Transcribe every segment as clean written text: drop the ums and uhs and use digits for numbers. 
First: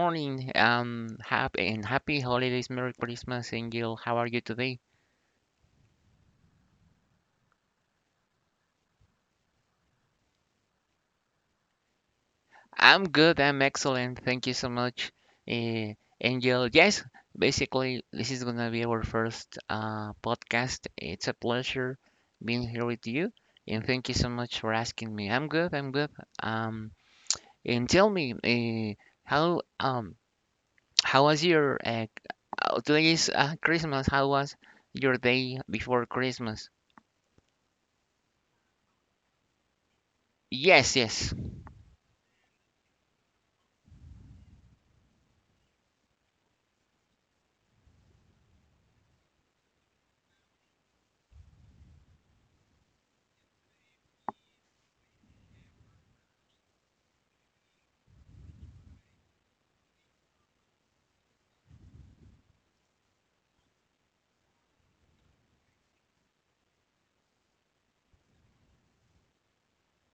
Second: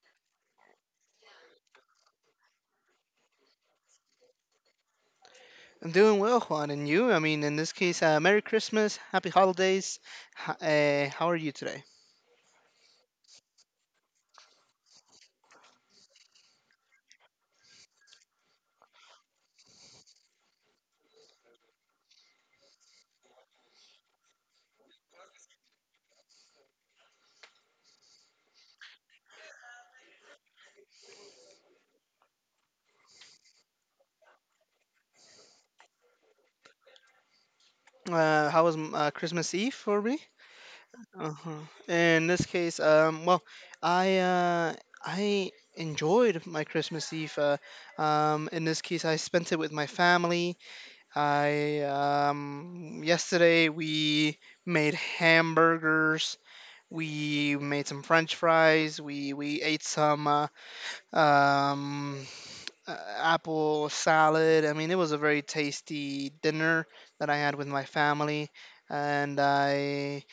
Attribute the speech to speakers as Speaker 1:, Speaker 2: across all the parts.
Speaker 1: morning, happy and happy holidays, Merry Christmas, Angel. How are you today?
Speaker 2: I'm doing well, Juan, and you? I mean, in this case, Merry Christmas, Happy Holidays. How are you today?
Speaker 1: I'm good, I'm excellent, thank you so much, uh, Angel. Yes, basically, this is gonna be our first podcast. It's a pleasure being here with you, and thank you so much for asking me. I'm good, I'm good. Um, and tell me, how um, how was your today is Christmas? How was your day before Christmas?
Speaker 2: How was Christmas Eve for me?
Speaker 1: Yes, yes.
Speaker 2: Uh-huh. In this case, well, I uh, I enjoyed my Christmas Eve. In this case, I spent it with my family. I yesterday we made hamburgers. We made some French fries. We ate some um, apple salad. I mean, it was a very tasty dinner that I had with my family, and I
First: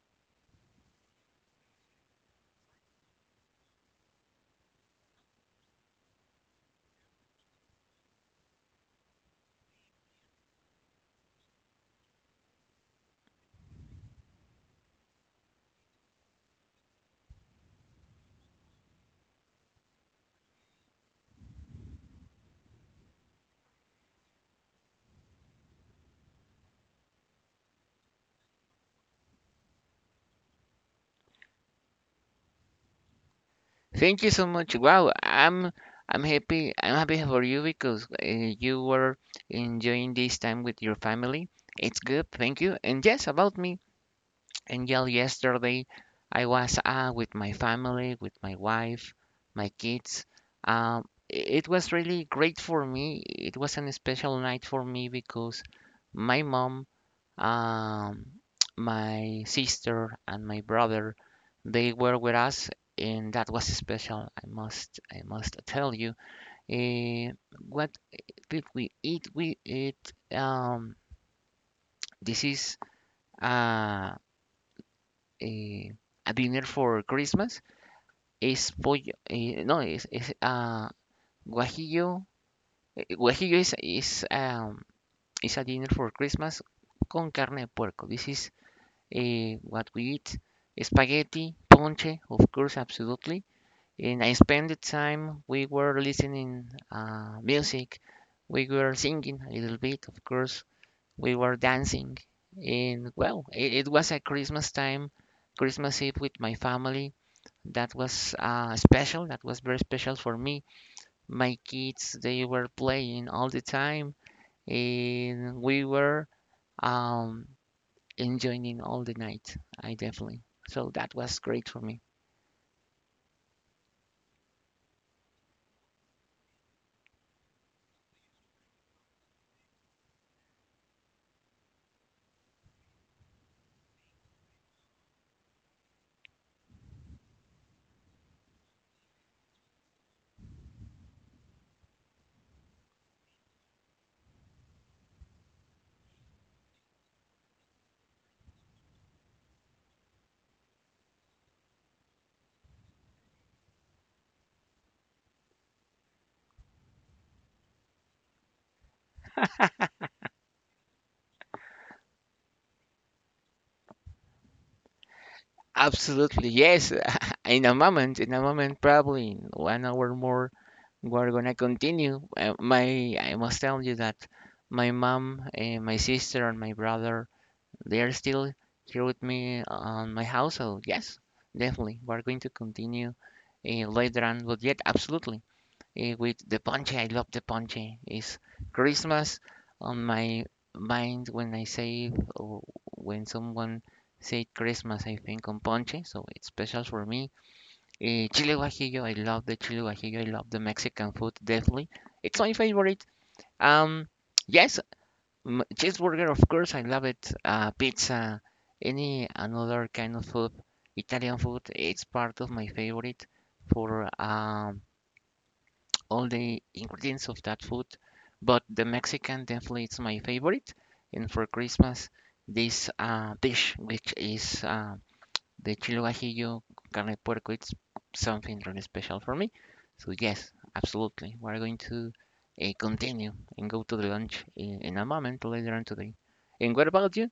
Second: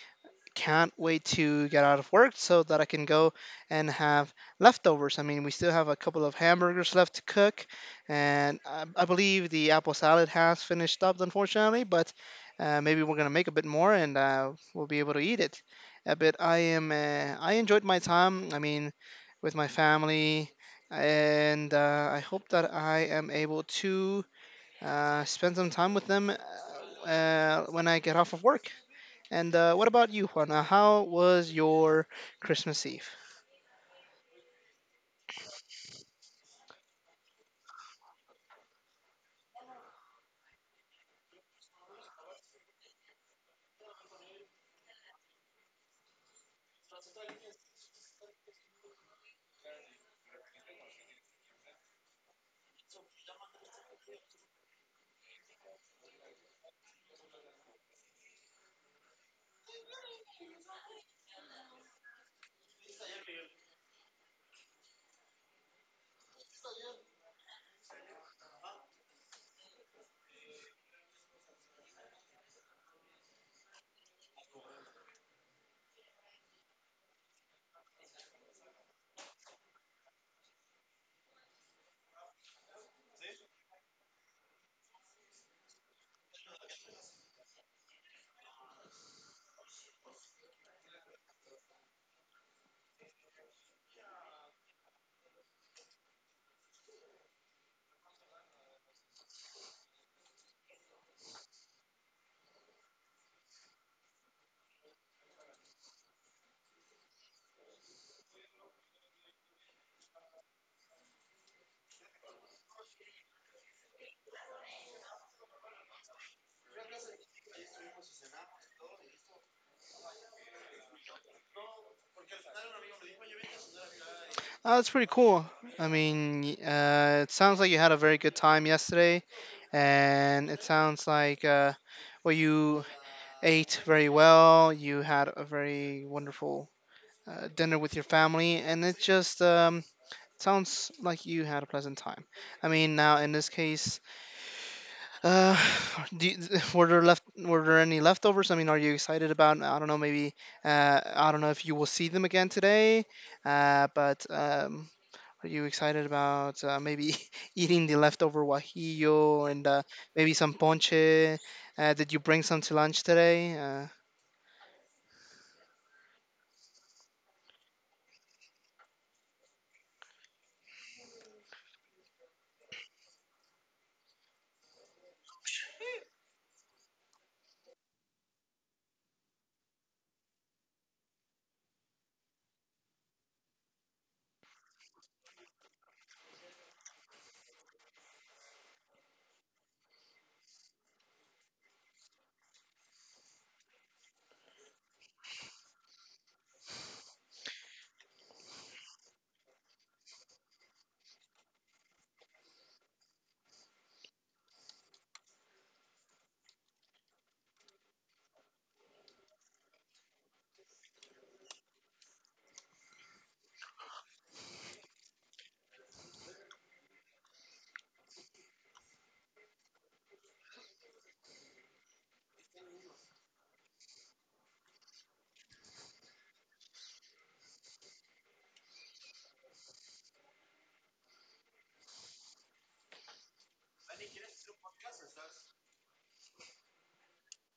Speaker 2: can't wait to get out of work so that I can go and have leftovers. I mean, we still have a couple of hamburgers left to cook, and I believe the apple salad has finished up, unfortunately, but maybe we're gonna make a bit more and we'll be able to eat it. But I enjoyed my time. I mean, with my family, and I hope that I am able to spend some time with them when I get off of work. And what about you, Juan? How was your Christmas Eve?
Speaker 1: Thank you so much. Wow, I'm happy. I'm happy for you because you were enjoying this time with your family. It's good. Thank you. And yes, about me. And yeah, yesterday I was with my family, with my wife, my kids. Um, it was really great for me. It was an special night for me because my mom. Um, my sister and my brother, they were with us, and that was special. I must tell you. Uh, what did we eat? We ate. This is uh, a, a dinner for Christmas. It's pollo. No, it's guajillo. Guajillo is a dinner for Christmas con carne de puerco. This is what we eat, spaghetti, ponche, of course, absolutely. And I spent the time we were listening music, we were singing a little bit, of course, we were dancing, and well, it was a Christmas time, Christmas Eve with my family. That was special. That was very special for me. My kids, they were playing all the time, and we were um, enjoying all the night. I definitely. So that was great for me.
Speaker 2: Oh, that's pretty cool. I mean, it sounds like you had a very good time yesterday, and it sounds like well, you ate very well. You had a very wonderful dinner with your family, and it just sounds like you had a pleasant time. I mean, now in this case, Uh, do you, were there any leftovers? I mean, are you excited about? I don't know. Maybe I don't know if you will see them again today. But are you excited about maybe eating the leftover guajillo and maybe some ponche? Did you bring some to lunch today?
Speaker 1: Absolutely, yes. In a moment, probably in 1 hour more, we're gonna continue. I must tell you that my mom, my sister, and my brother, they are still here with me on my house. So yes, definitely, we're going to continue later on. But yet, absolutely, with the ponche. I love the ponche. It's Christmas on my mind when I say or when someone say Christmas, I think on ponche, so it's special for me. Chile guajillo, I love the chile guajillo. I love the Mexican food definitely. It's my favorite. Um, yes, cheeseburger, of course, I love it. Pizza, any another kind of food, Italian food, it's part of my favorite for all the ingredients of that food, but the Mexican definitely is my favorite. And for Christmas, this dish, which is the chile guajillo carne de puerco, it's something really special for me. So yes, absolutely, we're going to continue and go to the lunch in a moment later on today. And what about you?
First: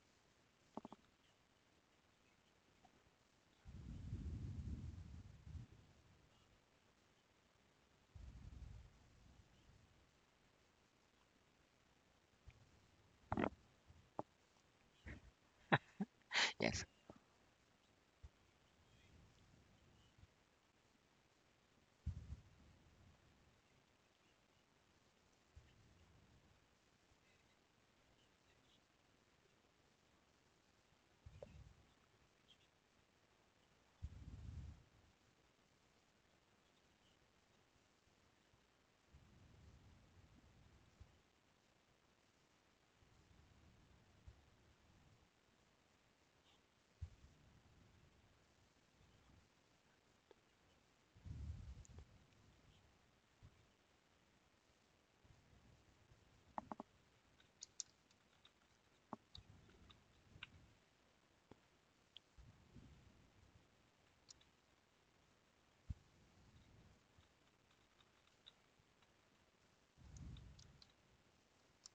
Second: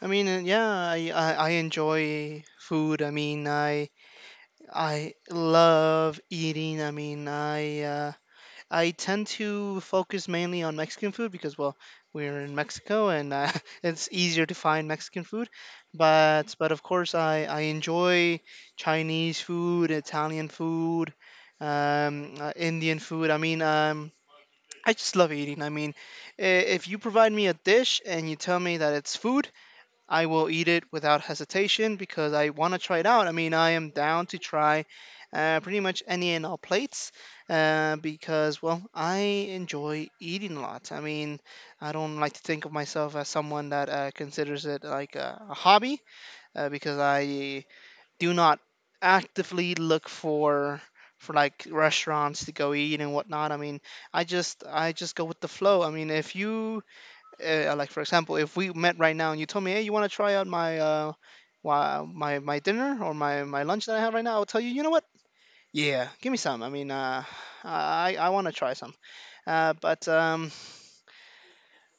Speaker 2: I mean, yeah, I enjoy food. I mean, I love eating. I mean, I. I tend to focus mainly on Mexican food because, well, we're in Mexico and it's easier to find Mexican food. But of
Speaker 1: Yes.
Speaker 2: course, I enjoy Chinese food, Italian food, Indian food. I mean, I just love eating. I mean, if you provide me a dish and you tell me that it's food, I will eat it without hesitation because I want to try it out. I mean, I am down to try pretty much any and all plates because, well, I enjoy eating a lot. I mean, I don't like to think of myself as someone that considers it like a hobby because I do not actively look for like restaurants to go eat and whatnot. I mean, I just go with the flow. I mean, if you like for example, if we met right now and you told me, hey, you want to try out my my my dinner or my lunch that I have right now, I will tell you, you know what? Yeah, give me some. I mean, I want to try some. Uh, but um,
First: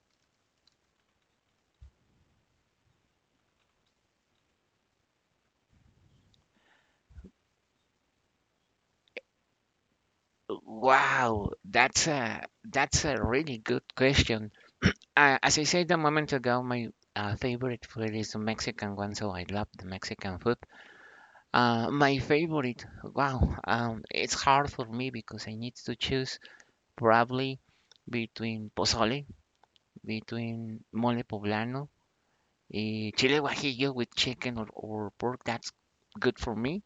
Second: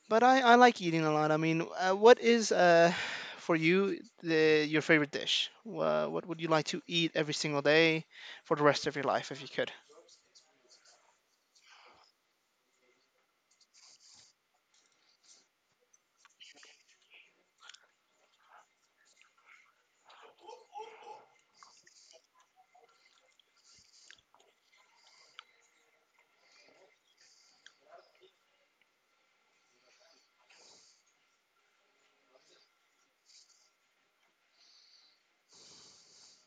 Speaker 2: but I like eating a lot. I mean, what is for you the your favorite dish? What would you like to eat every single day for the rest of your life if you could?
Speaker 1: Wow, that's a really good question. As I said a moment ago, my favorite food is the Mexican one, so I love the Mexican food. My favorite, wow, it's hard for me because I need to choose probably between pozole, between mole poblano, chile guajillo with chicken or pork. That's good for me.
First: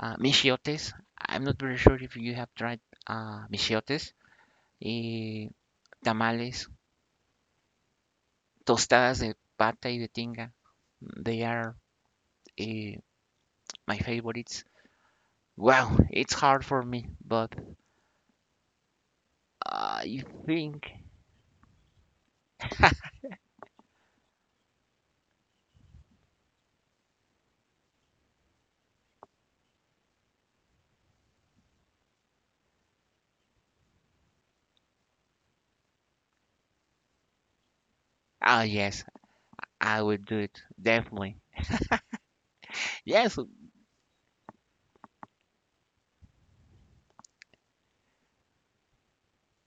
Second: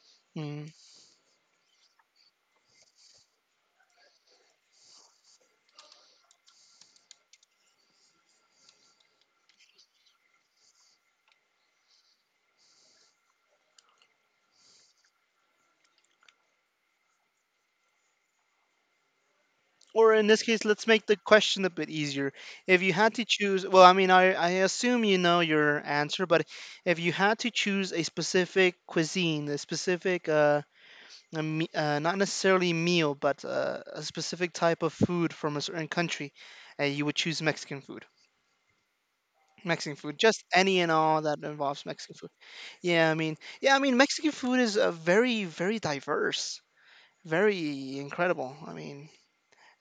Speaker 2: Hmm.
Speaker 1: Michiotes. I'm not very sure if you have tried michiotes. eh, tamales, tostadas de pata y de tinga. They are uh, my favorites. Well, it's hard for me, but
Speaker 2: Or in
Speaker 1: I
Speaker 2: this case, let's
Speaker 1: think.
Speaker 2: make the question a bit easier. If you had to choose, well, I mean, I assume you know your answer, but if you had to choose a specific cuisine, a specific, not necessarily meal, but a specific type of food from a certain country, you would choose Mexican food.
Speaker 1: Oh, yes,
Speaker 2: Mexican
Speaker 1: I
Speaker 2: food,
Speaker 1: would
Speaker 2: just
Speaker 1: do it.
Speaker 2: any and all that
Speaker 1: Definitely.
Speaker 2: involves Mexican food.
Speaker 1: Yes,
Speaker 2: Yeah, I mean, Mexican food is very, very diverse, very incredible. I mean,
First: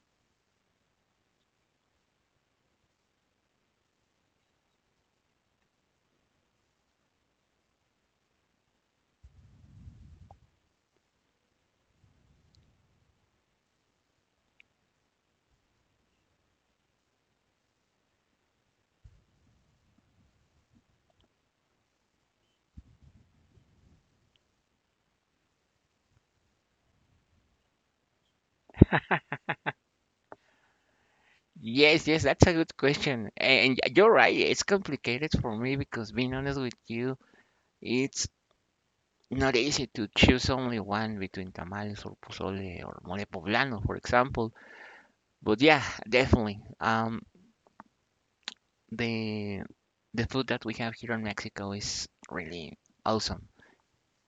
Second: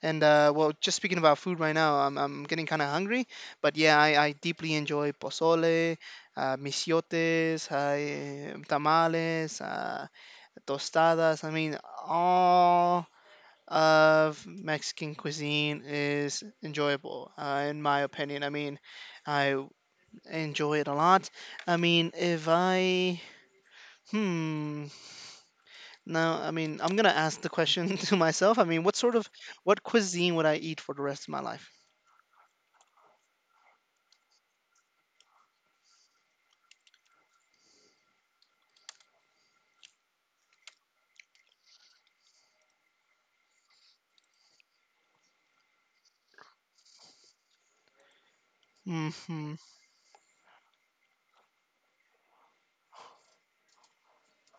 Speaker 2: and well, just speaking about food right now, I'm getting kind of hungry. But yeah, I deeply enjoy pozole, misiotes, tamales, tostadas. I mean, all of Mexican cuisine is enjoyable, in my opinion. I mean, I enjoy it a lot. I mean, if I, hmm, now, I mean, I'm gonna ask the question to myself. I mean, what cuisine would I eat for the rest of my life?
Speaker 1: yes, yes, that's a good question. And you're right, it's complicated for me because, being honest with you, it's not easy to choose only one between tamales or pozole or mole poblano, for example. But yeah, definitely.
Speaker 2: Mhm.
Speaker 1: The the food that we have here in Mexico is really awesome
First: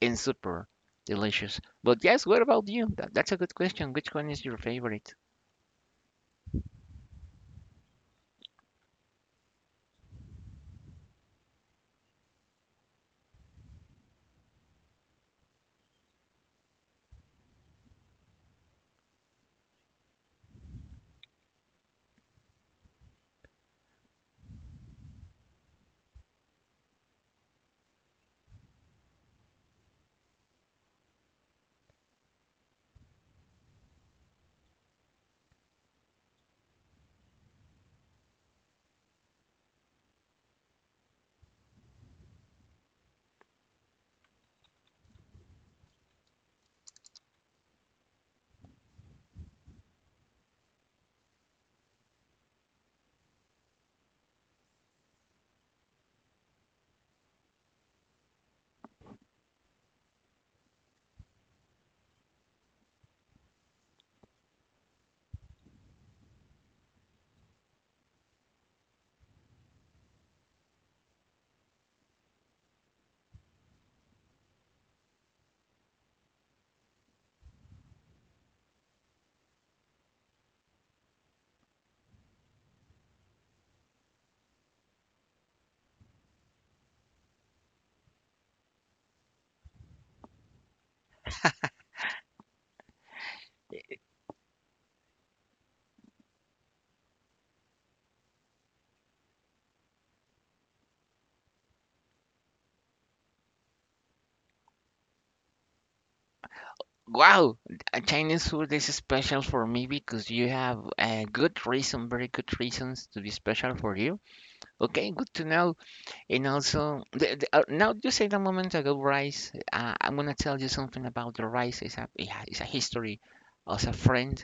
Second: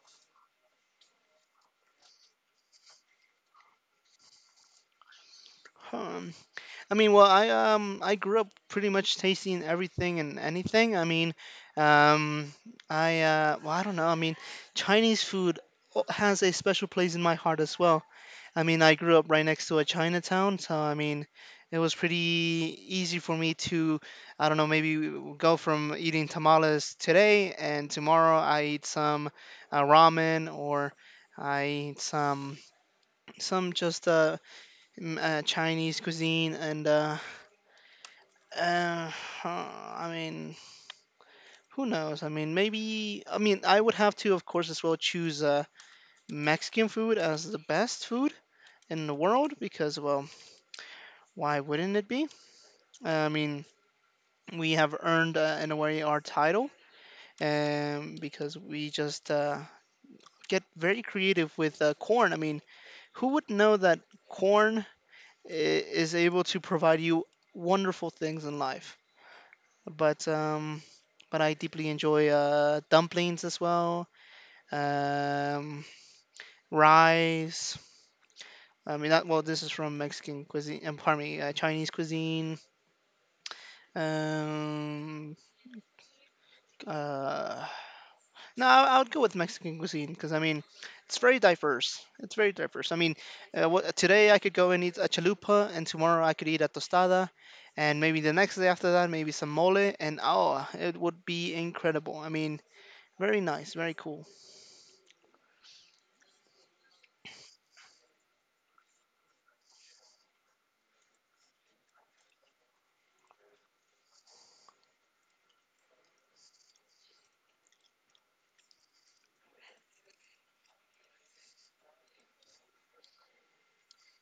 Speaker 1: and super delicious. But yes, what about you? That's a good question. Which one is your favorite?
Speaker 2: Um, I mean, well, I grew up pretty much tasting everything and anything. I mean, um I well, I don't know. I mean, Chinese food has a special place in my heart as well. I mean, I grew up right next to a Chinatown, so I mean, it was pretty easy for me to, I don't know, maybe go from eating tamales today and tomorrow I eat some ramen or I eat some some just uh, Chinese cuisine, and uh, huh, I mean, who knows? I mean, maybe. I mean, I would have to, of course, as well choose Mexican food as the best food in the world because, well, why wouldn't it be? I mean, we have earned in a way our title, because we just get very creative with corn. I mean, who would know that corn is able to provide you wonderful things in life? but um, but I deeply enjoy dumplings as well, um, rice. I mean, that, well, this is from Mexican cuisine. Pardon me, Chinese cuisine. Um, uh, no, I would go with Mexican cuisine because I mean, it's very diverse. It's very diverse. I mean, today I could go and eat a chalupa, and tomorrow I could eat a tostada, and maybe the next day after that, maybe some mole, and oh, it would be incredible. I mean, very nice, very cool.
Speaker 1: Wow, Chinese food is special for me because you have a good reason, very good reasons to be special for you. Okay, good to know. And also, now you said a moment ago, rice. I'm gonna tell you something about the rice. It's a history as a friend.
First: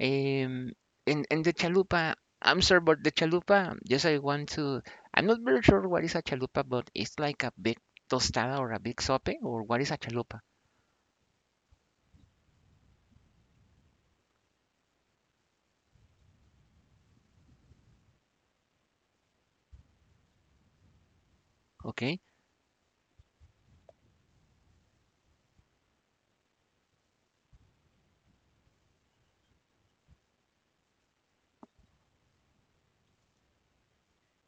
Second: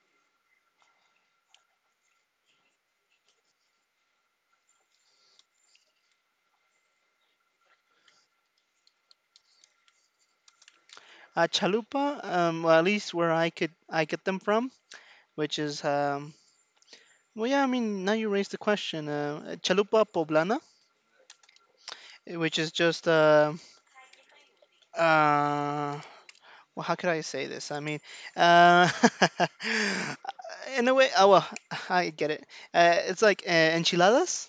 Speaker 1: Um, and the chalupa. I'm sorry, but the chalupa. Yes, I want to. I'm not very sure what is a chalupa, but it's like a big tostada or a big sope, or what is a chalupa?
Speaker 2: Chalupa, well, at least where I get them from, which is well, yeah. I mean, now you raised the question. Chalupa poblana,
Speaker 1: Okay.
Speaker 2: which is just uh, well, how could I say this? I mean, uh, in a way, oh well, I get it. It's like enchiladas,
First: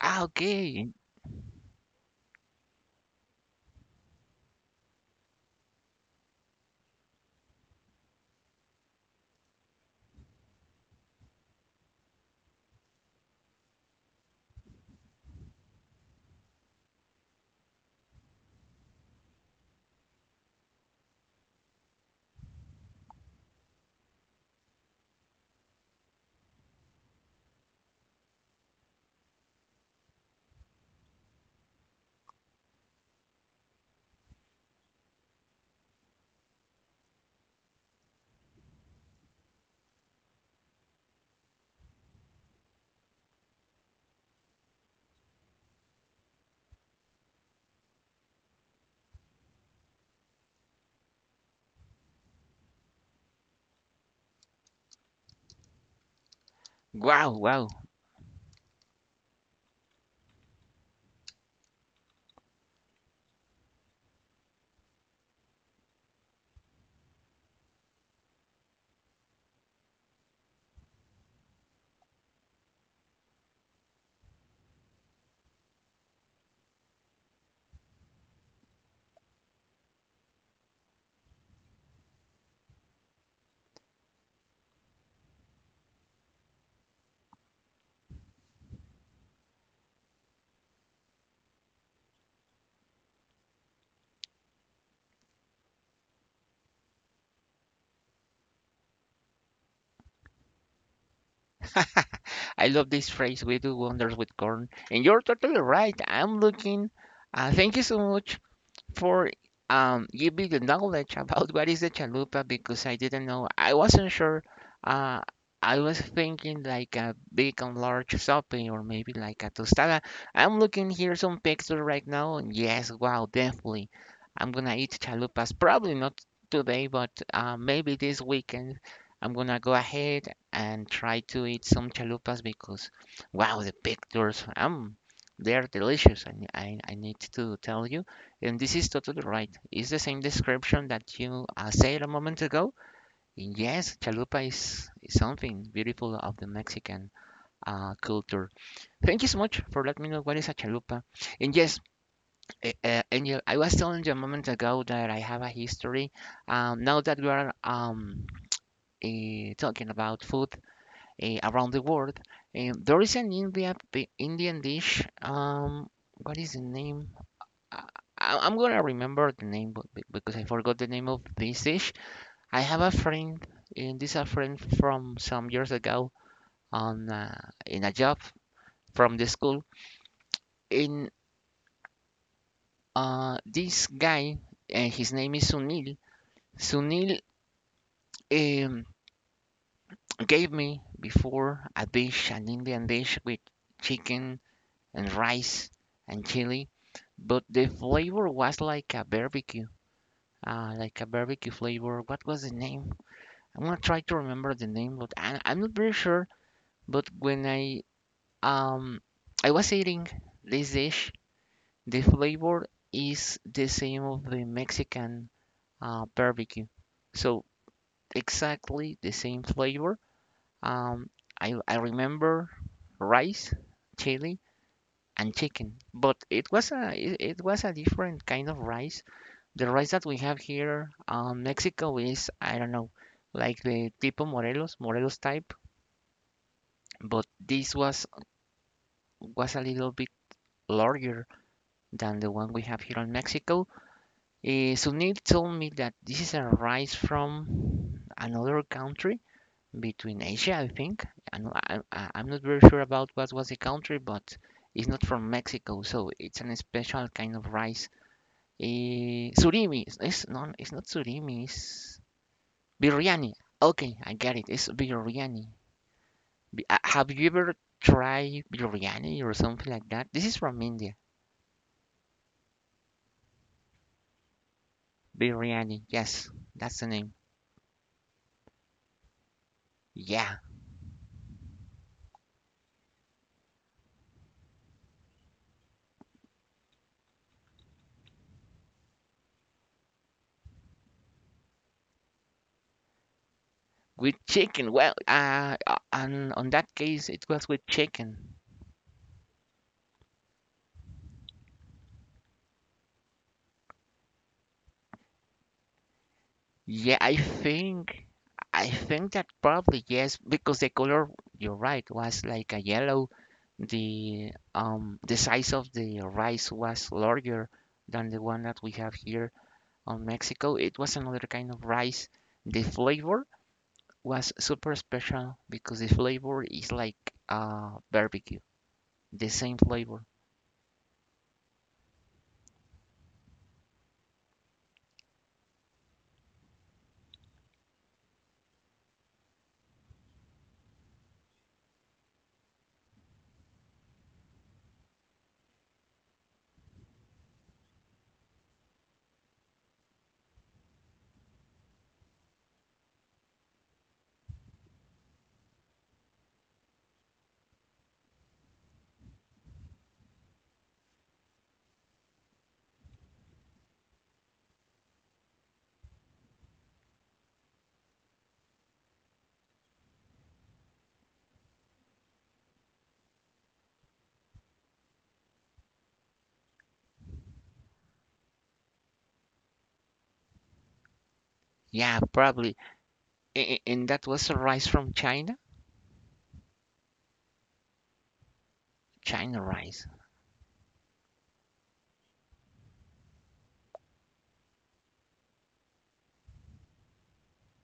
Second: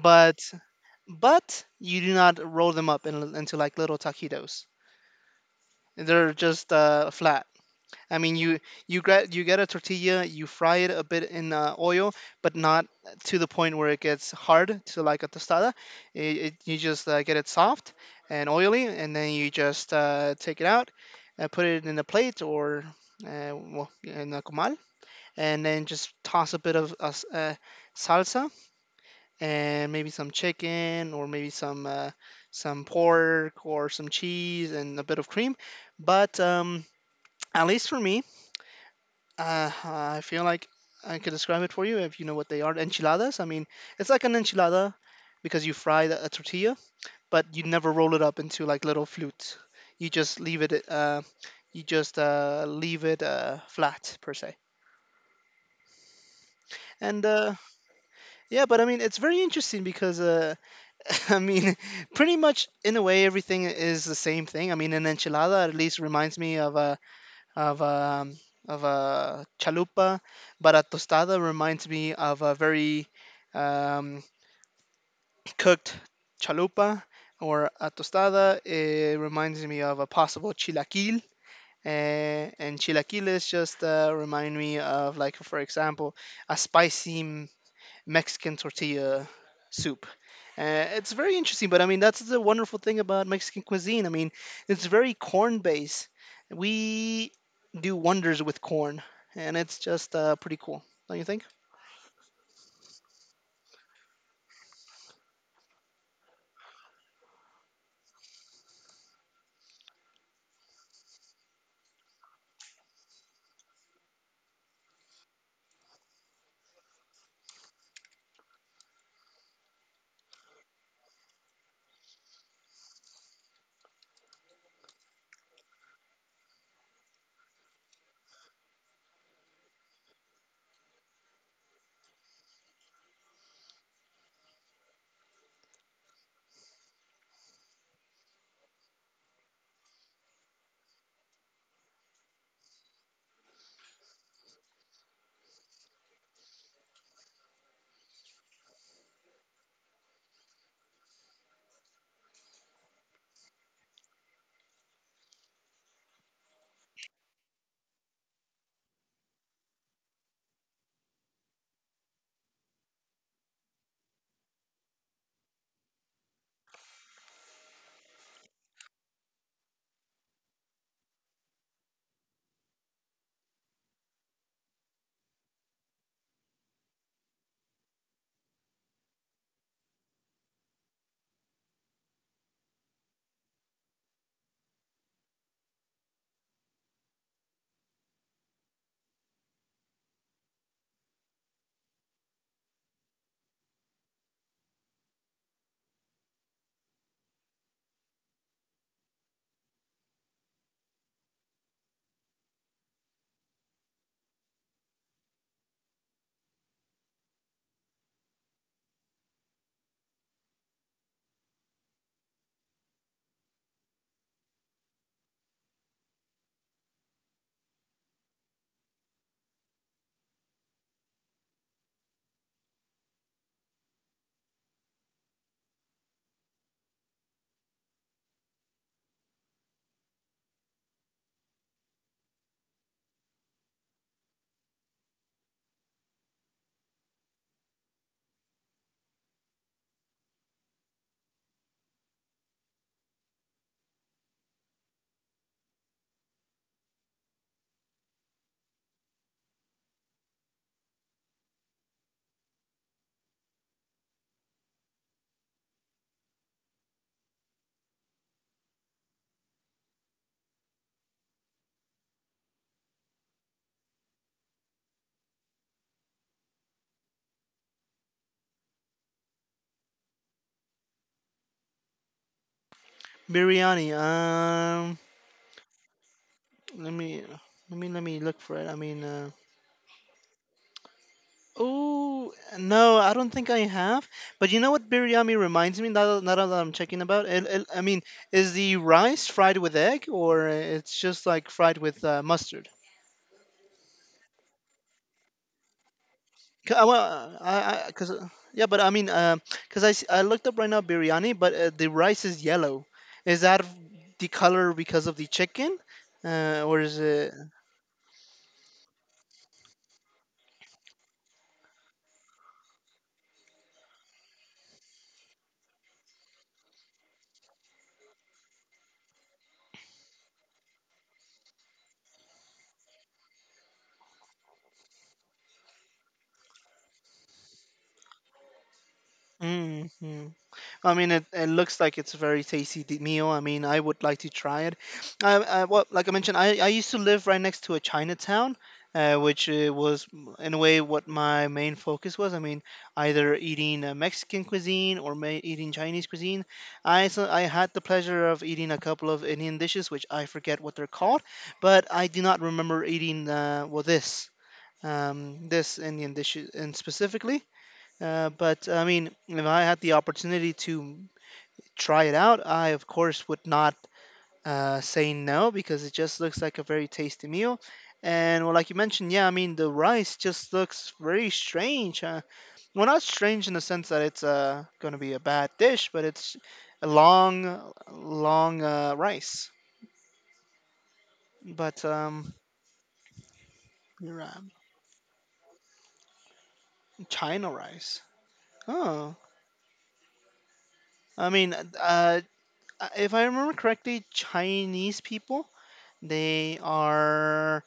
Speaker 1: Ah, okay.
Speaker 2: you do not roll them up into like little taquitos. They're just flat. I mean, you get a tortilla, you fry it a bit in oil, but not to the point where it gets hard to like a tostada. You just get it soft and oily, and then you just take it out and put it in a plate or well, in a comal, and then just toss a bit of salsa and maybe some chicken or maybe some pork or some cheese and a bit of cream. But at least for me I feel like I could describe it for you if you know what they are. Enchiladas. I mean, it's like an enchilada because you fry a tortilla, but you never roll it up into like little flutes. You just leave it. You just leave it flat per se. And
Speaker 1: Wow, wow.
Speaker 2: yeah, but I mean, it's very interesting because I mean, pretty much in a way, everything is the same thing. I mean, an enchilada at least reminds me of a of a of a chalupa, but a tostada reminds me of a very um, cooked chalupa or a tostada. It reminds me of a possible chilaquil. Eh, and chilaquiles just remind me of like for example a spicy Mexican tortilla soup. It's very interesting, but I mean that's the wonderful thing about Mexican cuisine. I mean, it's very corn based. We do wonders with corn, and it's just pretty cool, don't you think?
Speaker 1: I love this phrase. We do wonders with corn. And you're totally right. I'm looking. Thank you so much for give me the knowledge about what is the chalupa because I didn't know. I wasn't sure. Uh, I was thinking like a big and large sope or maybe like a tostada. I'm looking here some pictures right now, and yes, wow, definitely. I'm gonna eat chalupas. Probably not today, but maybe this weekend. I'm gonna go ahead and try to eat some chalupas because, wow, the pictures, they're delicious. I need to tell you. And this is totally right. It's the same description that you said a moment ago. Yes, chalupa is something beautiful of the Mexican culture. Thank you so much for letting me know what is a chalupa. And yes, Angel, I was telling you a moment ago that I have a history. Now that we are talking about food around the world, there is an India, Indian dish. What is the name? I, I'm gonna remember the name because I forgot the name of this dish. I have a friend, and this a friend from some years ago on in a job from the school. In this guy, and his name is Sunil. Sunil um, gave me before a dish, an Indian dish with chicken and rice and chili, but the flavor was like a barbecue flavor. What was the name? I'm gonna try to remember the name, but I'm not very sure. But when I um I was eating this dish, the flavor is the same of the Mexican barbecue, so exactly the same flavor. Um, I remember rice, chili, and chicken, but it was a different kind of rice. The rice that we have here, Mexico is I don't know, like the tipo Morelos, Morelos type, but this was a little bit larger than the one we have here in Mexico. Sunil told me that this is a rice from another country between Asia, I think. I am not very sure about what was the country, but it's not from Mexico, so it's an special kind of rice. Surimi, it's not surimi, it's biryani. Okay, I get it. It's biryani. Uh, have you ever tried biryani or something like that? This is from India.
Speaker 2: Biryani.
Speaker 1: Biryani. Yes, that's the
Speaker 2: Let me
Speaker 1: name.
Speaker 2: let me look for it. I mean,
Speaker 1: Yeah,
Speaker 2: oh no, I don't think I have. But you know what biryani reminds me? Now, now that I'm checking about it, I mean, is the rice fried with egg or it's just like fried with mustard?
Speaker 1: with chicken. Well, and on that case, it
Speaker 2: Well,
Speaker 1: was with
Speaker 2: cause,
Speaker 1: chicken.
Speaker 2: yeah, but I mean, cause I looked up right now biryani, but the rice is yellow. Is that the color because of the chicken, or is
Speaker 1: Yeah, I
Speaker 2: it?
Speaker 1: think, I think that probably yes, because the color, you're right, was like a yellow. The size of the rice was larger than the one that we have here on Mexico. It was another kind of rice. The flavor was super special because the flavor is like barbecue, the same flavor.
Speaker 2: Mm-hmm. I mean, it looks like it's a very tasty meal. I mean, I would like to try it. Well, like I mentioned, I used to live right next to a Chinatown, which was in a way what my main focus was. I mean, either eating Mexican cuisine or eating Chinese cuisine. I so I had the pleasure of eating a couple of Indian dishes, which I forget what they're called, but I do not remember eating well this this Indian dish and specifically. But I mean, if I had the opportunity to try it out. I, of course, would not say no because it just looks like a very tasty meal. And well, like you mentioned, yeah, I mean the rice just looks very strange. Well, not strange in the sense that it's going to be a bad dish, but it's a long, long rice. But
Speaker 1: Yeah,
Speaker 2: um,
Speaker 1: probably. And that was a
Speaker 2: ra-
Speaker 1: rice from China?
Speaker 2: China rice. Oh,
Speaker 1: China rice.
Speaker 2: I mean, if I remember correctly, Chinese people they are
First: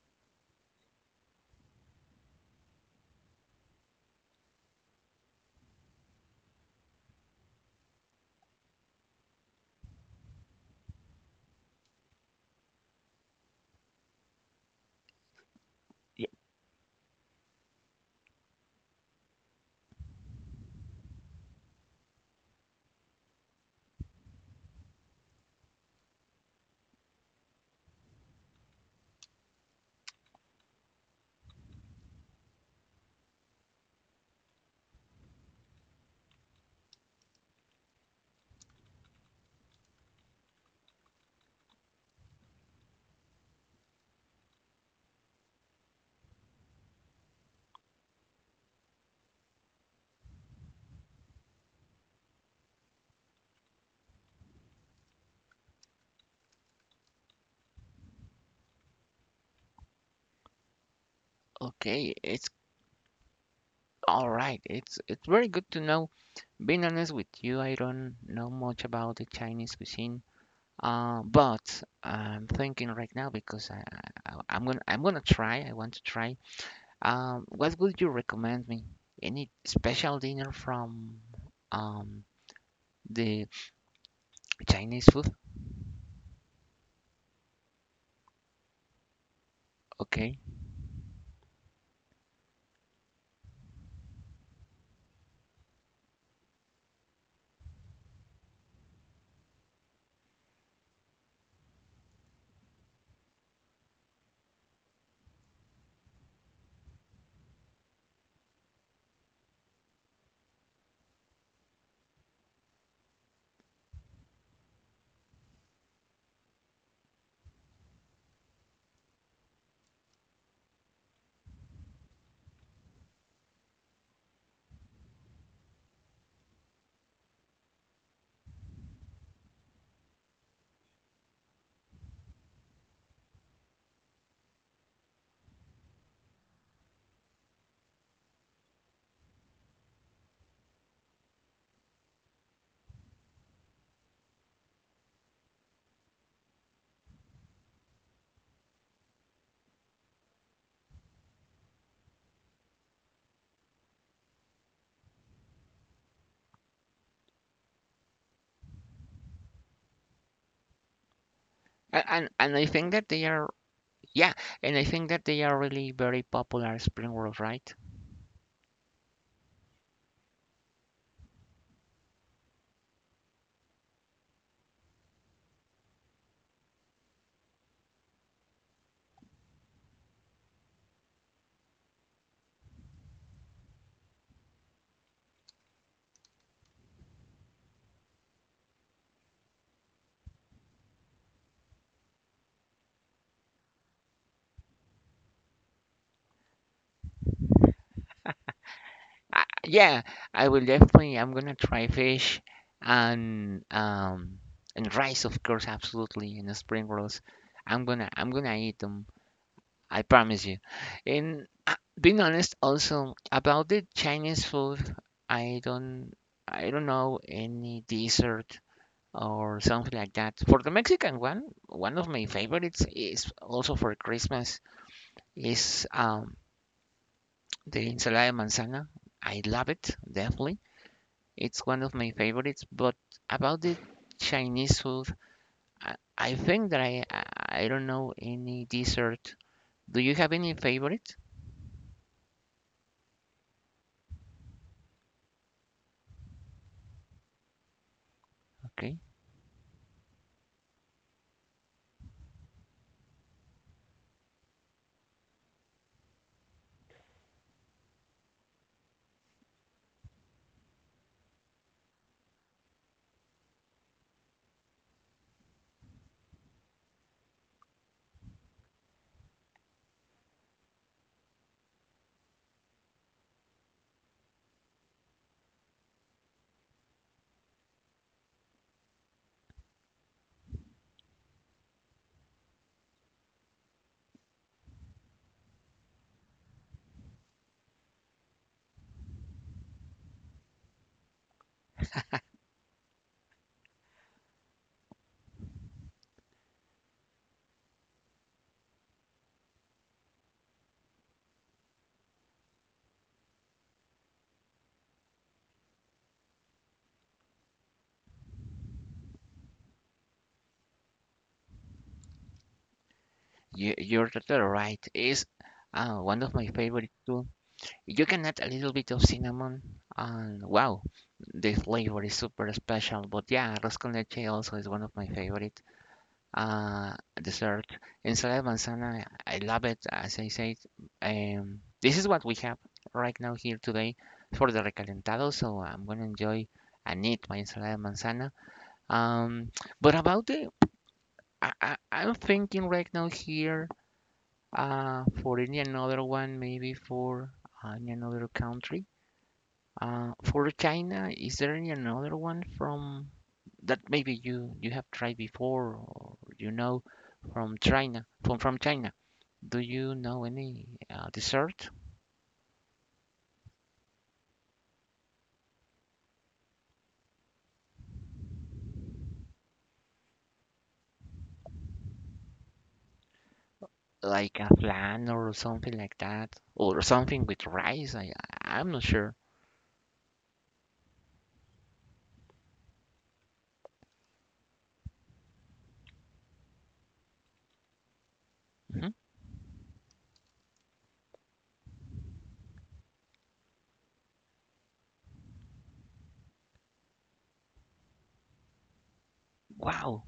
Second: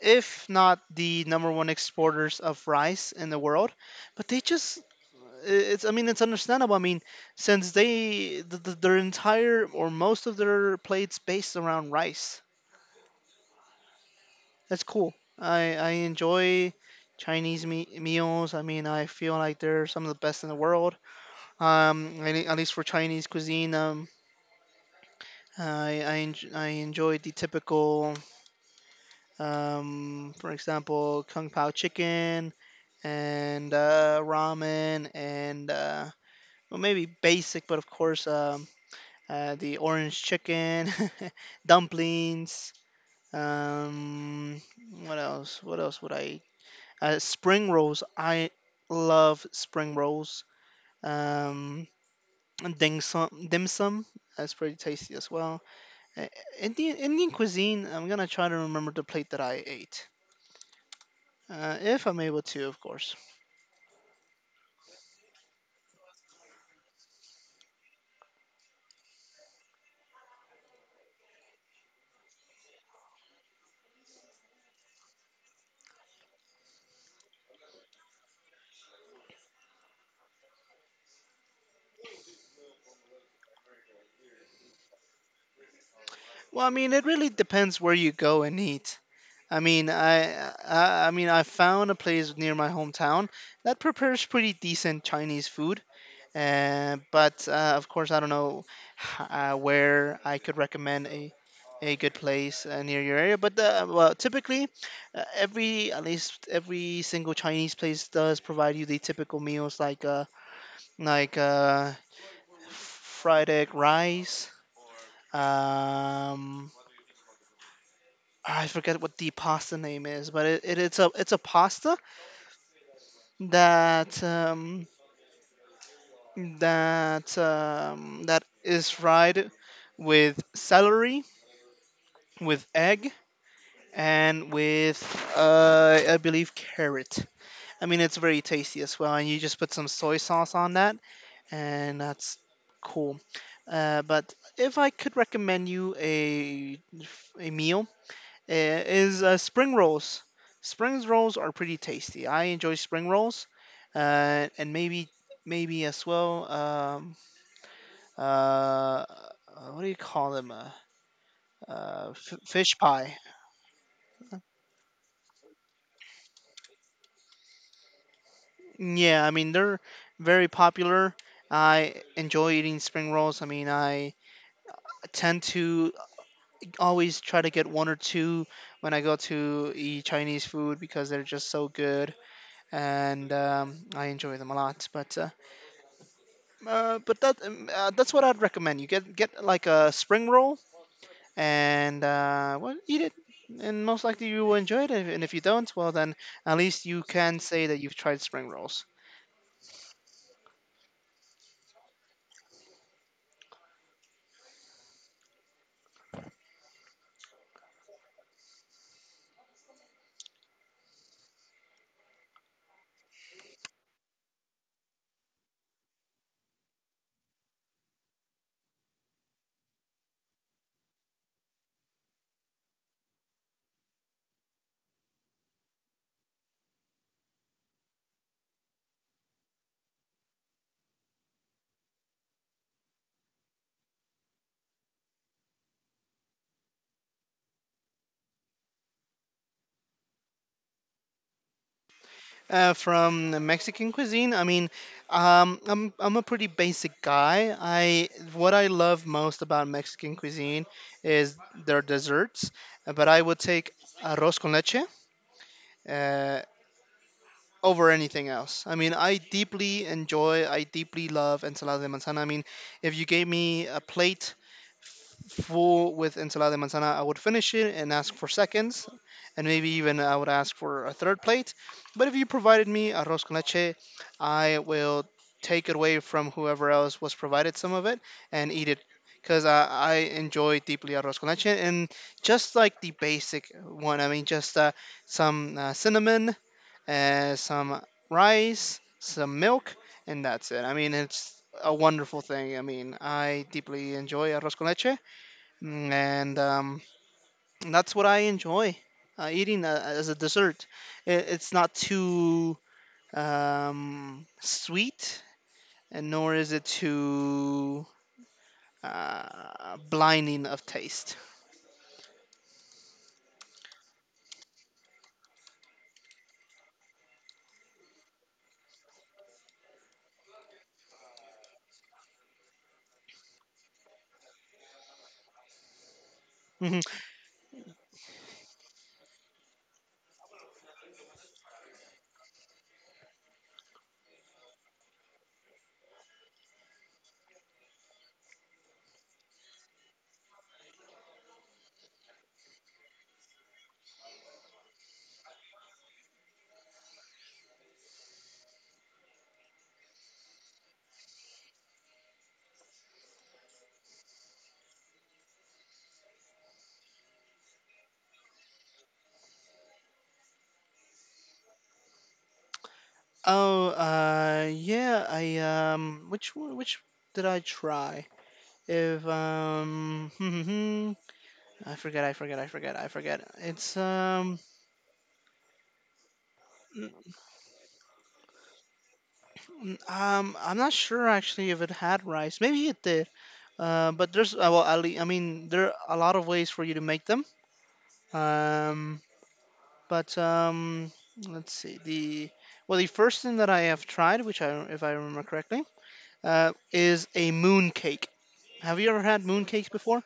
Speaker 2: if not the number one exporters of rice in the world. But they just it's I mean it's understandable. I mean since they their entire or most of their plates based around rice. That's cool. I
Speaker 1: Yeah,
Speaker 2: enjoy Chinese meals. I mean I feel like they're some of the best in the world. At least for Chinese cuisine. I enjoy the typical for example, kung pao chicken and ramen and well, maybe basic, but of course the orange chicken, dumplings. Um, what else? What else would I eat? Spring rolls. I love spring rolls. Um, and dim sum. Dim sum. That's pretty tasty as well. Uh, Indian cuisine. I'm gonna try to remember the plate that I ate, if
Speaker 1: okay,
Speaker 2: I'm able
Speaker 1: it's
Speaker 2: to, of course.
Speaker 1: all right. It's very good to know. Being honest with you, I don't know much about the Chinese cuisine. But I'm thinking right now because I'm gonna try. I want to try. What would you recommend me? Any special dinner from um the Chinese food?
Speaker 2: Well, I mean, it really depends where you go and eat. I mean,
Speaker 1: Okay.
Speaker 2: I, I mean, I found a place near my hometown that prepares pretty decent Chinese food. But Of course, I don't know where I could recommend a good place near your area. But typically, every at least every single Chinese place does provide you the typical meals like fried egg rice. Um, I forget what the pasta name is, but it's a pasta that um, that is fried with celery, with egg, and with I believe carrot. I mean, it's very tasty as well, and you just put some soy sauce on that, and that's cool. But if I could recommend you a meal, eh, is spring rolls. Spring rolls are pretty tasty. I enjoy spring rolls, and maybe as well. Uh, what do you call them?
Speaker 1: A- And and I
Speaker 2: Fish
Speaker 1: think that
Speaker 2: pie.
Speaker 1: they are. Yeah, and I think that they are really very popular spring rolls, right?
Speaker 2: Yeah, I mean they're very popular. I enjoy eating spring rolls. I mean, I tend to always try to get one or two when I go to eat Chinese food because they're just so good, and I enjoy them a lot. But that That's what I'd recommend. You get like a spring roll and well, eat it, and most likely you will enjoy it. And if you don't, well, then at least you can say that you've tried spring rolls.
Speaker 1: Yeah, I will definitely. I'm gonna try fish and um and rice, of course, absolutely, and the spring rolls. I'm gonna eat them. I promise you. And being honest, also about the Chinese food, I don't I don't know any dessert or something like that. For the Mexican one, one of my favorites is also for Christmas is the ensalada de manzana, I love it, definitely. It's one of my favorites. But about the Chinese food, I think that I don't know any dessert. Do you have any favorite?
Speaker 2: From the Mexican cuisine, I mean, I'm a pretty basic guy. I what I
Speaker 1: Okay,
Speaker 2: love most about Mexican cuisine is their desserts, but I would take arroz con leche. Uh, Over anything else. I mean, I deeply enjoy, I deeply love ensalada de manzana. I mean, if you gave me a plate full with ensalada de manzana, I would finish it and ask for seconds, and maybe even I would ask for a third plate. But if you provided me arroz con leche, I will take it away from whoever else was provided some of it and eat it. Because I enjoy deeply arroz con leche and just like the basic one. I mean, just some cinnamon, some rice, some milk, and that's it. I mean, it's a wonderful thing. I mean, I deeply enjoy arroz con leche, and that's what I enjoy eating as a dessert. It's not too sweet, and nor is it too blinding of taste.
Speaker 1: you're totally right. Is one of my favorite too. You can add a little bit of cinnamon, and wow, the flavor is super special. But yeah, arroz con leche also is one of my favorite.
Speaker 2: Mhm.
Speaker 1: uh, dessert, ensalada manzana. I love it, as I said. This is what we have right now here today for the recalentado, so I'm gonna enjoy and eat my ensalada manzana. Um, but about the, I'm thinking right now here for any another one, maybe for any another country. For China, is there any another one from that maybe you you have tried before or you know from China, from China. Do you know any dessert
Speaker 2: Oh, yeah. I Which which did I try? If I forget.
Speaker 1: like a flan or something like that or
Speaker 2: N-
Speaker 1: something with rice? I'm not sure.
Speaker 2: I'm not sure actually if it had rice. Maybe it did. But there's I mean, there are a lot of ways for you to make them.
Speaker 1: Mhm.
Speaker 2: Um, but Let's see. The well, the first thing that I have tried, which I if I remember correctly, is a moon cake. Have you ever had moon cakes before?
Speaker 1: Wow.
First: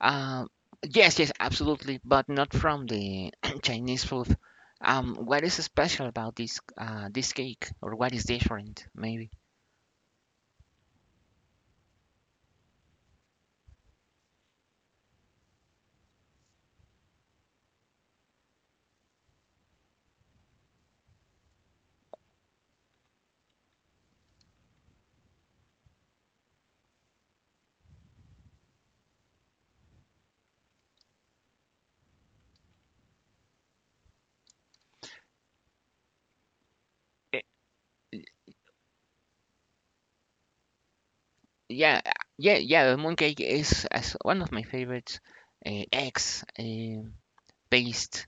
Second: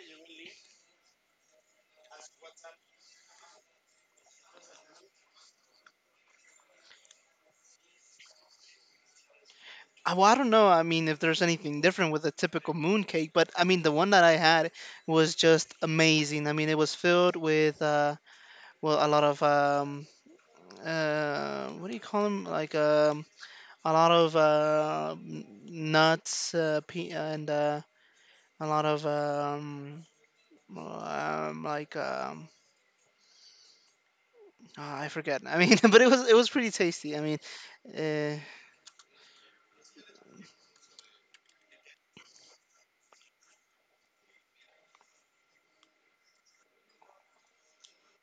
Speaker 1: Um, yes, absolutely, but not from the Chinese food. What is special about this this cake, or what is different maybe?
Speaker 2: Well, I don't know. I mean, if there's anything different with a typical moon cake, but I mean, the one that I had was just amazing. It was filled with a lot of what do you call them? A lot of nuts, and a lot of um, like um, I forget. I mean, but it was pretty tasty. Uh,
Speaker 1: Yeah, uh, yeah. Mooncake is as one of my favorites. Eggs, paste.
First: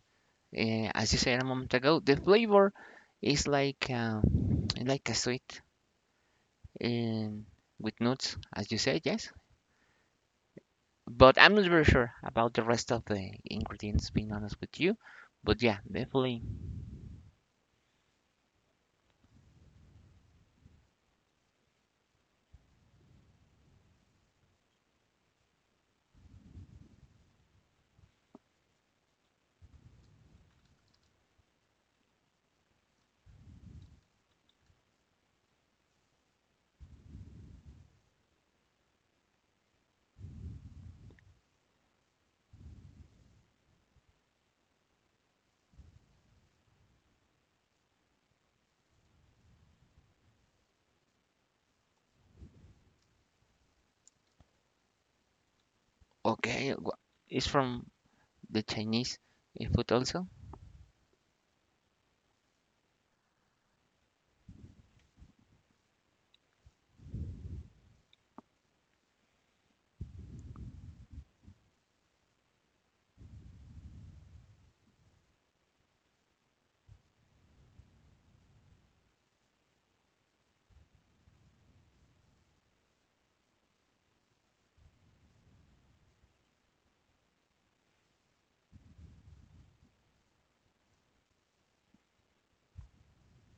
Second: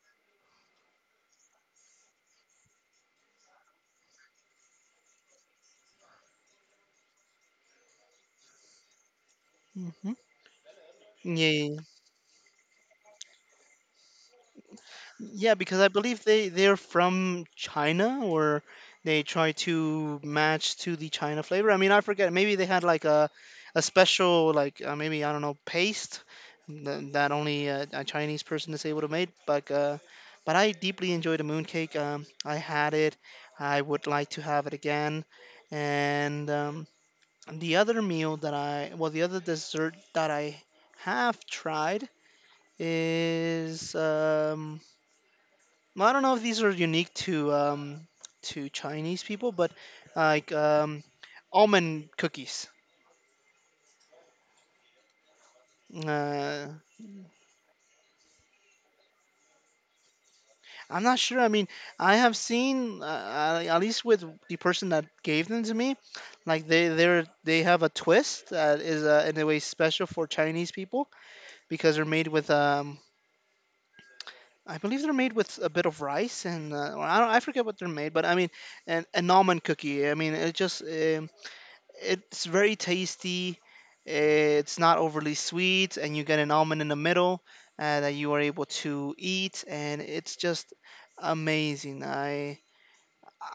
Speaker 1: As you said a moment ago, the flavor is like a sweet um, with nuts, as you said, yes.
Speaker 2: mhm.
Speaker 1: But
Speaker 2: yeah,
Speaker 1: I'm not
Speaker 2: yeah,
Speaker 1: very sure about the rest of the ingredients. Being honest with you,
Speaker 2: Yeah,
Speaker 1: but
Speaker 2: because
Speaker 1: yeah,
Speaker 2: I believe they
Speaker 1: definitely.
Speaker 2: they're from China or they try to match to the China flavor. I mean, I forget. Maybe they had like a special maybe I don't know paste that only a Chinese person is able to make. But I deeply enjoyed the mooncake. I had it. I would like to have it again. And the other meal that I well the other dessert that I have tried is. Well, I don't know if these are unique to Chinese people, but like um, almond cookies. Uh,
Speaker 1: Okay, it's from the Chinese food also.
Speaker 2: I'm not sure. I mean, I have seen at least with the person that gave them to me, like they have a twist that is in a way special for Chinese people because they're made with. I believe they're made with a bit of rice and or I, don't, I forget what they're made, but I mean, an almond cookie. I mean, it's very tasty. It's not overly sweet, and you get an almond in the middle that you are able to eat, and it's just amazing. I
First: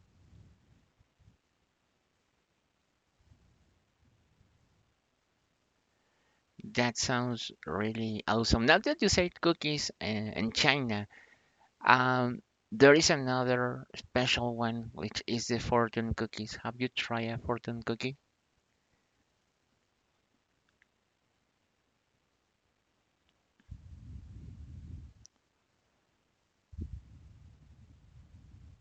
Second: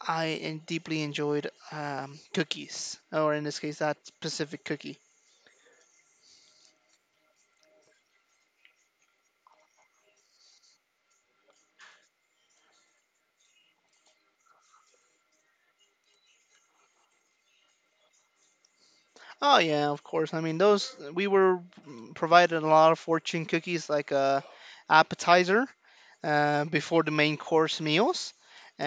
Speaker 2: I en- deeply enjoyed cookies, or in this case, that specific cookie.
Speaker 1: That sounds really awesome. Now that you said cookies in China. Um, there is another special one, which is the fortune cookies. Have you tried a fortune cookie?
Speaker 2: Oh yeah, of course. I mean, those we were provided a lot of fortune cookies like a appetizer before the main course meals, uh,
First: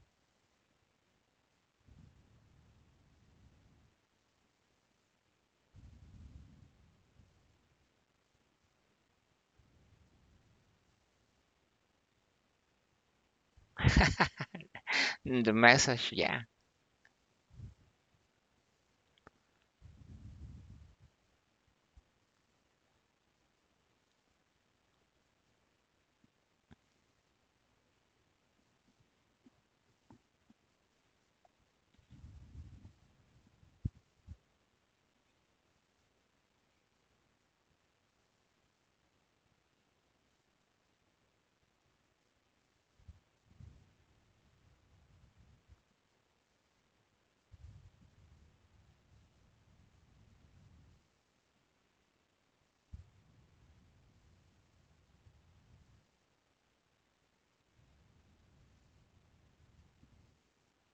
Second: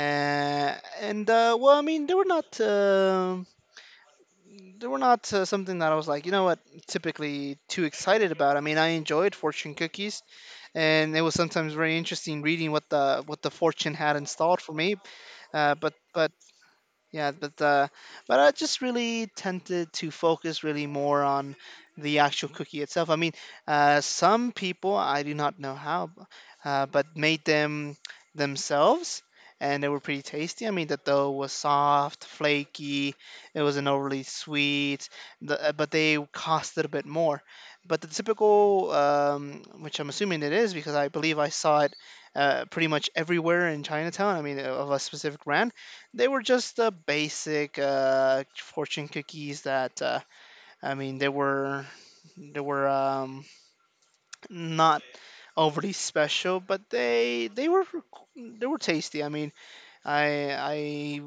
Speaker 2: and I mean, they were not. They were not something that I was like, you know what, typically too excited about. I mean, I enjoyed fortune cookies, and it was sometimes very interesting reading what the fortune had installed for me.
Speaker 1: The message,
Speaker 2: But
Speaker 1: yeah,
Speaker 2: yeah, but I just really tended to focus really more on the actual cookie itself. I mean, some people I do not know how, but made them themselves, and they were pretty tasty. I mean, the dough was soft, flaky. It wasn't overly sweet, but they costed a bit more. But the typical, which I'm assuming it is because I believe I saw it pretty much everywhere in Chinatown. I mean, of a specific brand they were just the basic fortune cookies that I mean they were not overly special, but they were they were tasty. I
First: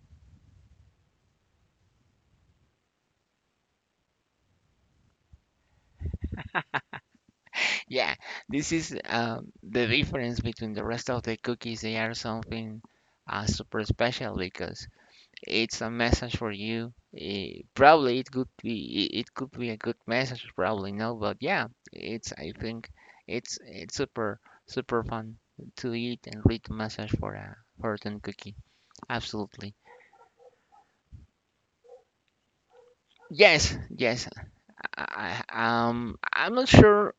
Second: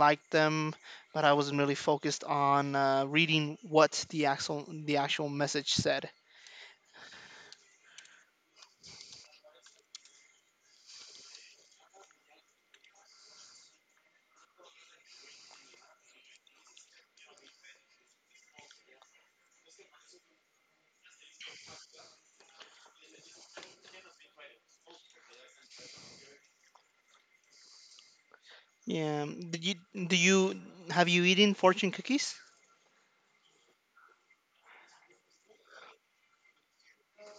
Speaker 2: liked them, but I wasn't really focused on reading what the actual message said.
Speaker 1: yeah. This is the difference between the rest of the cookies. They are something super special because it's a message for you. Probably it could be a good message. Probably no, but yeah, it's I think it's super super fun to eat and read the message for a fortune cookie.
Speaker 2: Yeah. Did you
Speaker 1: Absolutely.
Speaker 2: do you Have you eaten fortune cookies?
Speaker 1: Yes, yes. I'm not sure.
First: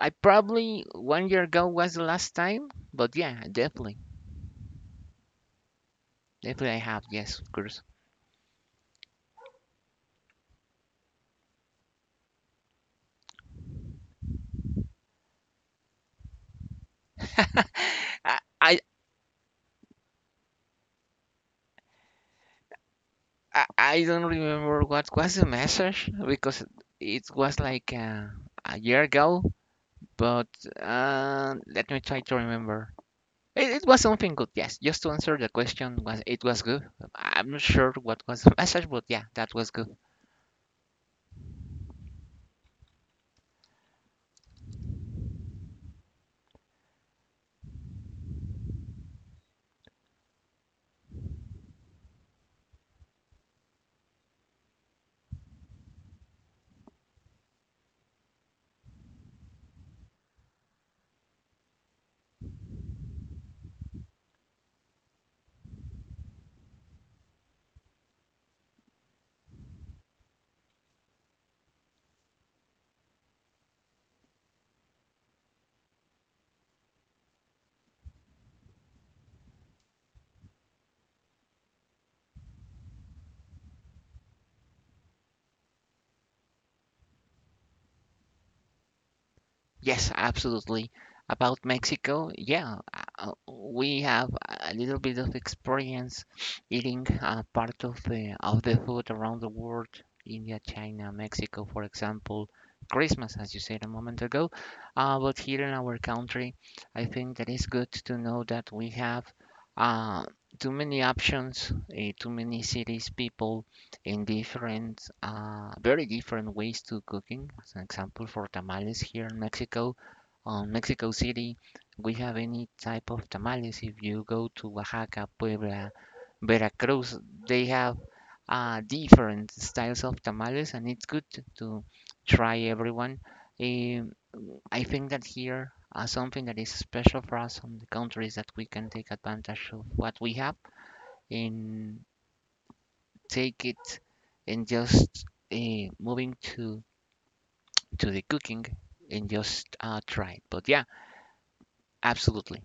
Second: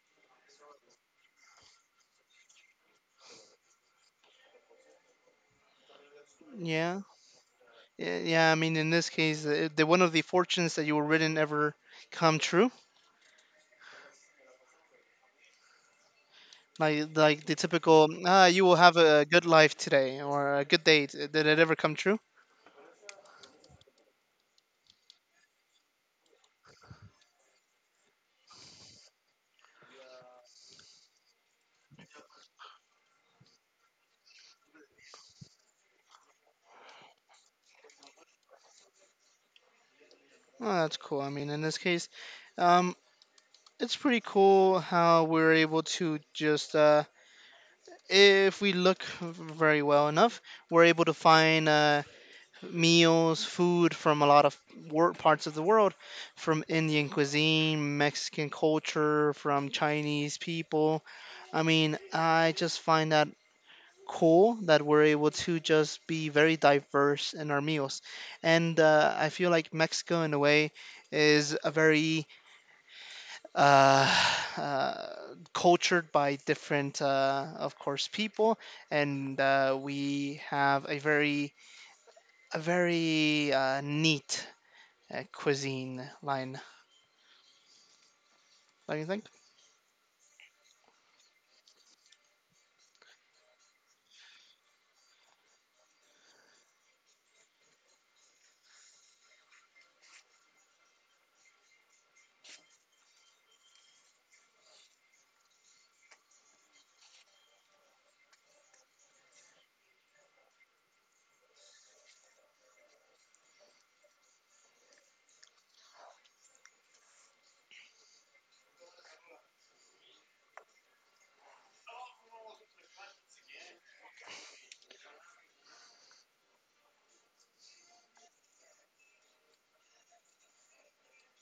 Speaker 1: I probably 1 year ago was the last time, but yeah, definitely, definitely I have.
Speaker 2: Yeah.
Speaker 1: Yes, of course.
Speaker 2: Yeah, I mean, in this case, did one of the fortunes that you were written ever come true? Like the typical,
Speaker 1: I,
Speaker 2: ah, you will
Speaker 1: I,
Speaker 2: have a good life today or a good day. Did it ever come true?
Speaker 1: I don't remember what was the message because it was like a year ago. But let me try to remember. It was something good. Yes, just to answer the question, was it was good. I'm not sure what was the message, but yeah, that was good.
Speaker 2: Oh, that's cool. I mean, in this case, um, it's pretty cool how we're able to just, if we look very well enough, we're able to find meals, food from a lot of parts of the world, from Indian cuisine, Mexican culture, from Chinese people. I mean, I just find that cool that we're able to just be very diverse in our meals. And I feel like Mexico, in a way, is a very uh, uh, cultured by different, of course, people, and we have a very neat cuisine line. Don't you think?
Speaker 1: Yes, absolutely. About Mexico, yeah, we have a little bit of experience eating part of the food around the world, India, China, Mexico, for example, Christmas, as you said a moment ago. But here in our country, I think that it's good to know that we have uh, too many options, too many cities, people in different, very different ways to cooking. As an example, for tamales here in Mexico, on Mexico City, we have any type of tamales. If you go to Oaxaca, Puebla, Veracruz, they have different styles of tamales, and it's good to try everyone. Um, I think that here something that is special for us on the country is that we can take advantage of what we have in, take it and just moving to the cooking and just try it. But yeah, absolutely.